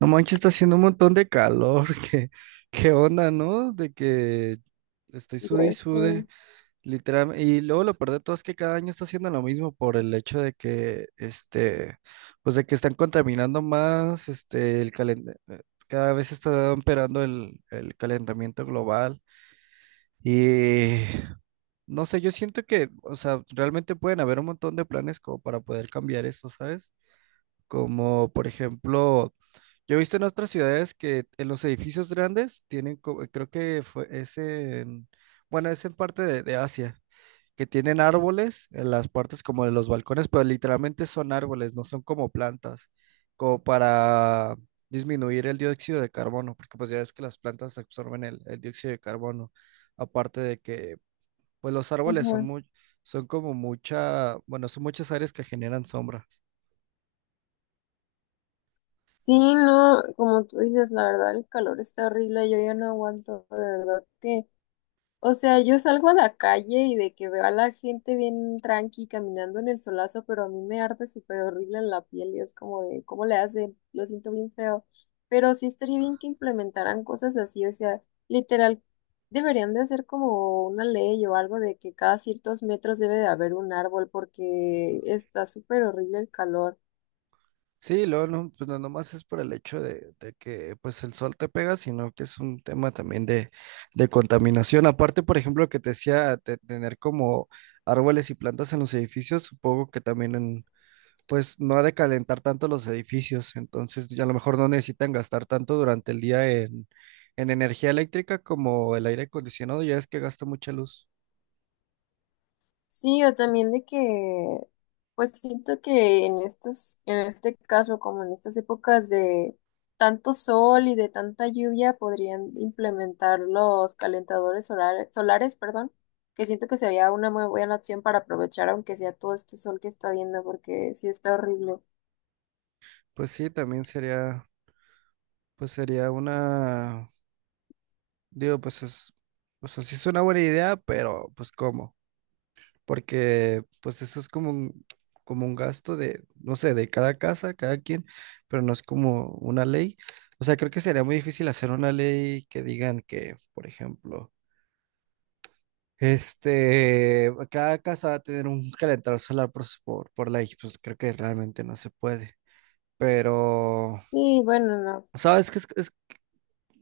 No manches, está haciendo un montón de calor. ¿Qué onda, no? De que estoy Ya sude y sé. sude, literal. Y luego lo peor de todo es que cada año está haciendo lo mismo por el hecho de que, pues de que están contaminando más, cada vez está empeorando el calentamiento global. Y no sé, yo siento que, o sea, realmente pueden haber un montón de planes como para poder cambiar esto, ¿sabes? Como, por ejemplo. Yo he visto en otras ciudades que en los edificios grandes tienen, creo que fue, bueno, es en parte de Asia, que tienen árboles en las partes como de los balcones, pero literalmente son árboles, no son como plantas, como para disminuir el dióxido de carbono, porque pues ya es que las plantas absorben el dióxido de carbono, aparte de que pues los árboles son Ajá. muy, son como mucha, bueno, son muchas áreas que generan sombra. Sí, no, como tú dices, la verdad, el calor está horrible, yo ya no aguanto, de verdad que, o sea, yo salgo a la calle y de que veo a la gente bien tranqui caminando en el solazo, pero a mí me arde súper horrible en la piel y es como de, ¿cómo le hacen? Lo siento bien feo, pero sí estaría bien que implementaran cosas así, o sea, literal, deberían de hacer como una ley o algo de que cada ciertos metros debe de haber un árbol porque está súper horrible el calor. Sí, luego no, pues no nomás es por el hecho de que pues el sol te pega, sino que es un tema también de contaminación. Aparte, por ejemplo, que te decía de tener como árboles y plantas en los edificios, supongo que también pues no ha de calentar tanto los edificios, entonces ya a lo mejor no necesitan gastar tanto durante el día en energía eléctrica como el aire acondicionado, ya es que gasta mucha luz. Sí, o también de que, pues siento que en estas, en este caso, como en estas épocas de tanto sol y de tanta lluvia, podrían implementar los calentadores solares, solares, perdón, que siento que sería una muy buena opción para aprovechar, aunque sea todo este sol que está viendo, porque sí está horrible. Pues sí, también sería, pues sería una. Digo, pues es, o sea, sí es una buena idea, pero pues ¿cómo? Porque pues eso es como un gasto de, no sé, de cada casa, cada quien, pero no es como una ley. O sea, creo que sería muy difícil hacer una ley que digan que, por ejemplo, cada casa va a tener un calentador solar por ley, pues creo que realmente no se puede. Pero, Sí, bueno, no. ¿sabes qué?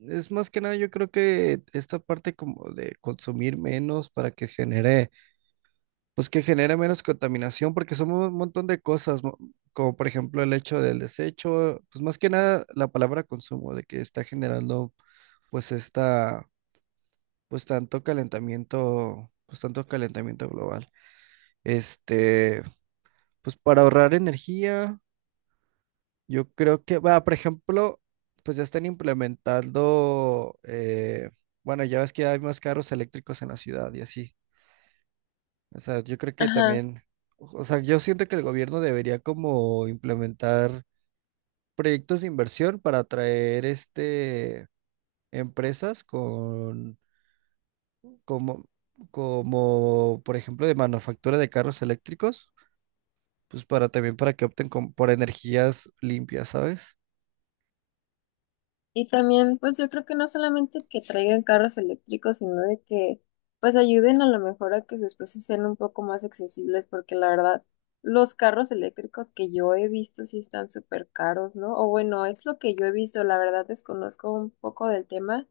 Es más que nada, yo creo que esta parte como de consumir menos para que genere. Pues que genere menos contaminación, porque son un montón de cosas, como por ejemplo el hecho del desecho, pues más que nada la palabra consumo, de que está generando pues esta, pues tanto calentamiento global. Este, pues para ahorrar energía, yo creo que, va, por ejemplo, pues ya están implementando, bueno, ya ves que hay más carros eléctricos en la ciudad y así. O sea, yo creo que Ajá. también, o sea, yo siento que el gobierno debería como implementar proyectos de inversión para atraer empresas con como como por ejemplo de manufactura de carros eléctricos, pues para también para que por energías limpias, ¿sabes? Y también, pues yo creo que no solamente que traigan carros eléctricos, sino de que pues ayuden a lo mejor a que sus precios sean un poco más accesibles, porque la verdad, los carros eléctricos que yo he visto sí están súper caros, ¿no? O bueno, es lo que yo he visto, la verdad desconozco un poco del tema,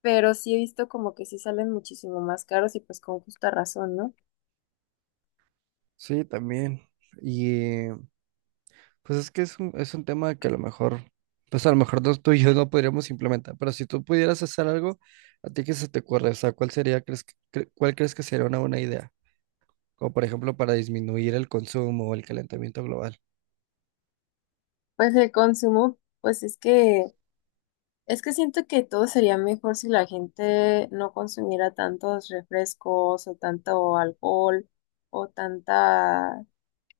pero sí he visto como que sí salen muchísimo más caros y pues con justa razón, ¿no? Sí, también. Y pues es que es un tema que a lo mejor, pues a lo mejor tú y yo no podríamos implementar, pero si tú pudieras hacer algo, ¿a ti qué se te ocurre? O sea, ¿cuál sería, crees, que- cre- ¿cuál crees que sería una buena idea? Como por ejemplo para disminuir el consumo o el calentamiento global. Pues el consumo, pues es que es que siento que todo sería mejor si la gente no consumiera tantos refrescos o tanto alcohol o tanta,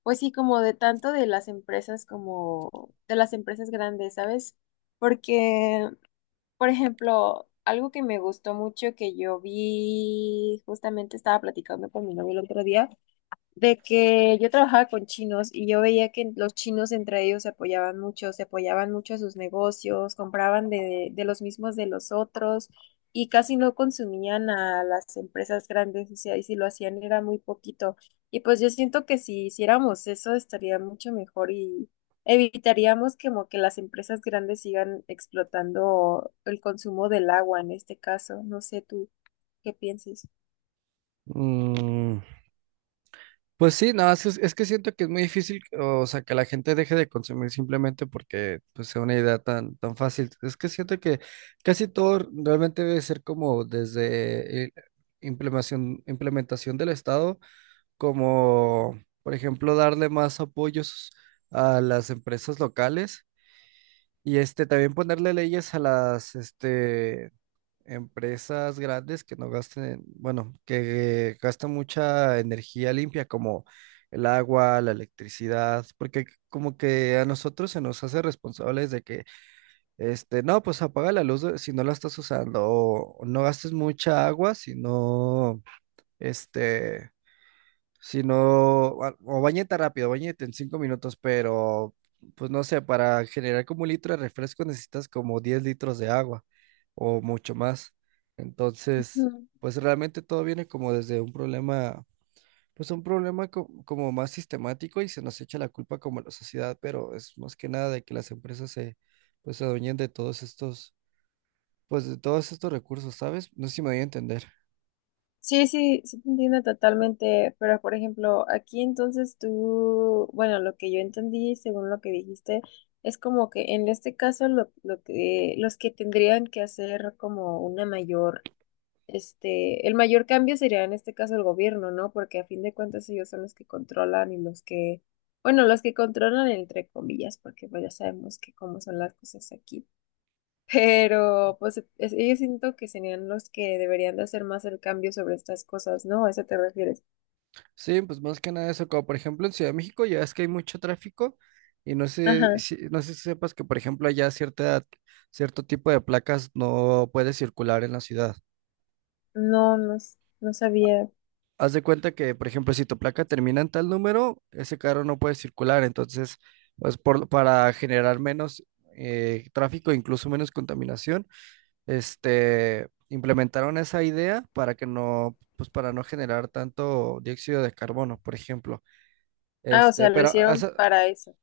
pues sí, como de tanto de las empresas como de las empresas grandes, ¿sabes? Porque, por ejemplo, algo que me gustó mucho que yo vi, justamente estaba platicando con mi novio el otro día de que yo trabajaba con chinos y yo veía que los chinos entre ellos se apoyaban mucho a sus negocios, compraban de los mismos de los otros y casi no consumían a las empresas grandes, o sea, y si lo hacían era muy poquito. Y pues yo siento que si hiciéramos eso estaría mucho mejor y evitaríamos como que las empresas grandes sigan explotando el consumo del agua en este caso. No sé tú qué pienses. Mm, pues sí, no, es que siento que es muy difícil, o sea, que la gente deje de consumir simplemente porque pues, sea una idea tan fácil. Es que siento que casi todo realmente debe ser como desde implementación del Estado como, por ejemplo, darle más apoyos a las empresas locales y este también ponerle leyes a las este empresas grandes que no bueno, que gastan mucha energía limpia como el agua, la electricidad, porque como que a nosotros se nos hace responsables de que no, pues apaga la luz si no la estás usando o no gastes mucha agua si no este si no, o bañeta rápido, bañete en 5 minutos, pero pues no sé, para generar como 1 litro de refresco necesitas como 10 litros de agua o mucho más. Entonces, Ujú. pues realmente todo viene como desde un problema, pues un problema como más sistemático y se nos echa la culpa como a la sociedad, pero es más que nada de que las pues se adueñen de todos estos, pues de todos estos recursos, ¿sabes? No sé si me voy a entender. Sí, sí, sí te entiendo totalmente, pero por ejemplo, aquí entonces tú, bueno, lo que yo entendí según lo que dijiste, es como que en este caso los que tendrían que hacer como una mayor, este, el mayor cambio sería en este caso el gobierno, ¿no? Porque a fin de cuentas ellos son los que controlan y los que, bueno, los que controlan entre comillas, porque pues ya sabemos que cómo son las cosas aquí. Pero pues ellos siento que serían los que deberían de hacer más el cambio sobre estas cosas, ¿no? ¿A eso te refieres? Sí, pues más que nada eso, como por ejemplo en Ciudad de México ya es que hay mucho tráfico y no sé Ajá. si, no sé si sepas que por ejemplo allá cierto tipo de placas no puede circular en la ciudad. No, no, no sabía. Haz de cuenta que por ejemplo si tu placa termina en tal número, ese carro no puede circular, entonces pues para generar menos tráfico, incluso menos contaminación, implementaron esa idea para que no, pues para no generar tanto dióxido de carbono, por ejemplo. Ah, o sea, lo Pero ¿has? hicieron para eso.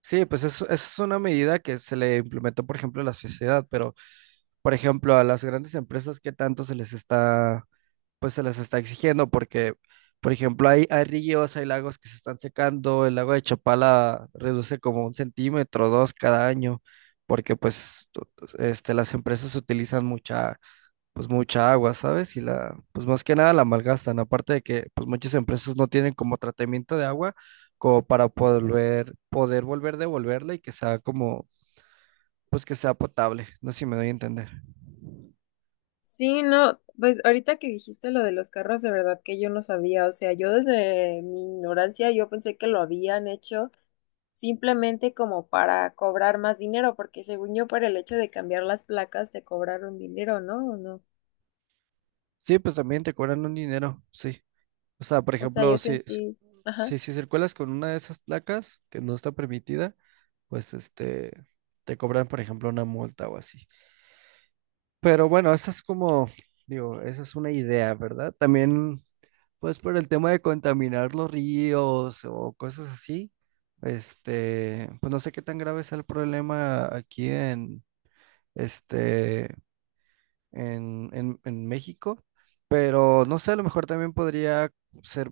Sí, pues es una medida que se le implementó, por ejemplo, a la sociedad, pero, por ejemplo, a las grandes empresas, ¿qué tanto se les está, pues se les está exigiendo? Porque, por ejemplo, hay ríos, hay lagos que se están secando, el lago de Chapala reduce como 1 centímetro, 2 cada año, porque pues las empresas utilizan mucha pues mucha agua, ¿sabes? Y la, pues más que nada la malgastan, aparte de que pues muchas empresas no tienen como tratamiento de agua como para poder volver devolverla y que sea como, pues que sea potable, no sé si me doy a entender. Sí, no, pues ahorita que dijiste lo de los carros, de verdad que yo no sabía. O sea, yo desde mi ignorancia yo pensé que lo habían hecho simplemente como para cobrar más dinero, porque según yo, por el hecho de cambiar las placas te cobraron dinero, ¿no? ¿O no? Sí, pues también te cobran un dinero, sí. O sea, por O sea, ejemplo, yo sentí, ajá. Si circulas con una de esas placas que no está permitida, pues te cobran, por ejemplo, una multa o así. Pero bueno, esa es como, digo, esa es una idea, ¿verdad? También, pues por el tema de contaminar los ríos o cosas así, pues no sé qué tan grave es el problema aquí en, este, en México, pero no sé, a lo mejor también podría ser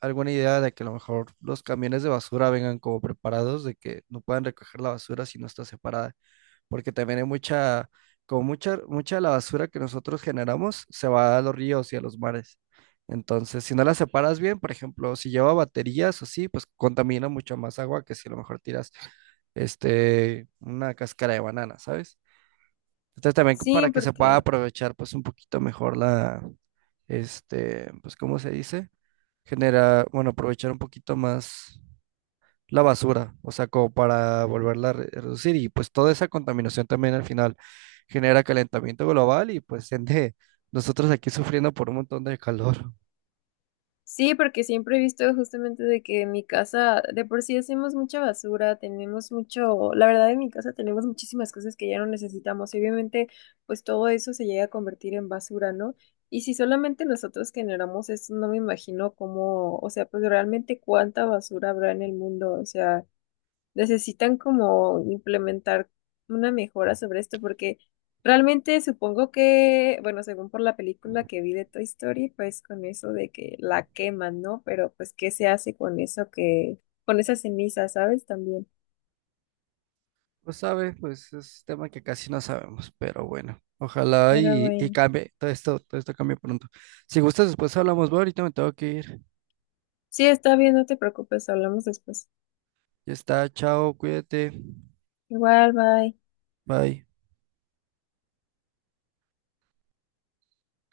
alguna idea de que a lo mejor los camiones de basura vengan como preparados, de que no puedan recoger la basura si no está separada porque también hay mucha de la basura que nosotros generamos se va a los ríos y a los mares. Entonces, si no la separas bien, por ejemplo, si lleva baterías o así, pues contamina mucho más agua que si a lo mejor tiras una cáscara de banana, ¿sabes? Entonces, también Sí, para que se pueda porque aprovechar pues un poquito mejor la, pues, ¿cómo se dice? Genera, bueno, aprovechar un poquito más la basura, o sea, como para volverla a reducir. Y pues toda esa contaminación también al final genera calentamiento global y pues ende nosotros aquí sufriendo por un montón de calor. Sí, porque siempre he visto justamente de que en mi casa de por sí hacemos mucha basura, tenemos mucho, la verdad en mi casa tenemos muchísimas cosas que ya no necesitamos y obviamente pues todo eso se llega a convertir en basura, ¿no? Y si solamente nosotros generamos eso, no me imagino cómo, o sea, pues realmente cuánta basura habrá en el mundo, o sea, necesitan como implementar una mejora sobre esto, porque realmente supongo que, bueno, según por la película que vi de Toy Story, pues con eso de que la queman, ¿no? Pero pues, ¿qué se hace con eso que, con esa ceniza, ¿sabes? También. Pues sabe, pues es tema que casi no sabemos, pero bueno, ojalá Pero y bueno. cambie, todo esto cambie pronto. Si gustas, después hablamos, bueno, ahorita me tengo que ir. Sí, está bien, no te preocupes, hablamos después. Ya está, chao, cuídate, Igual, bye. bye.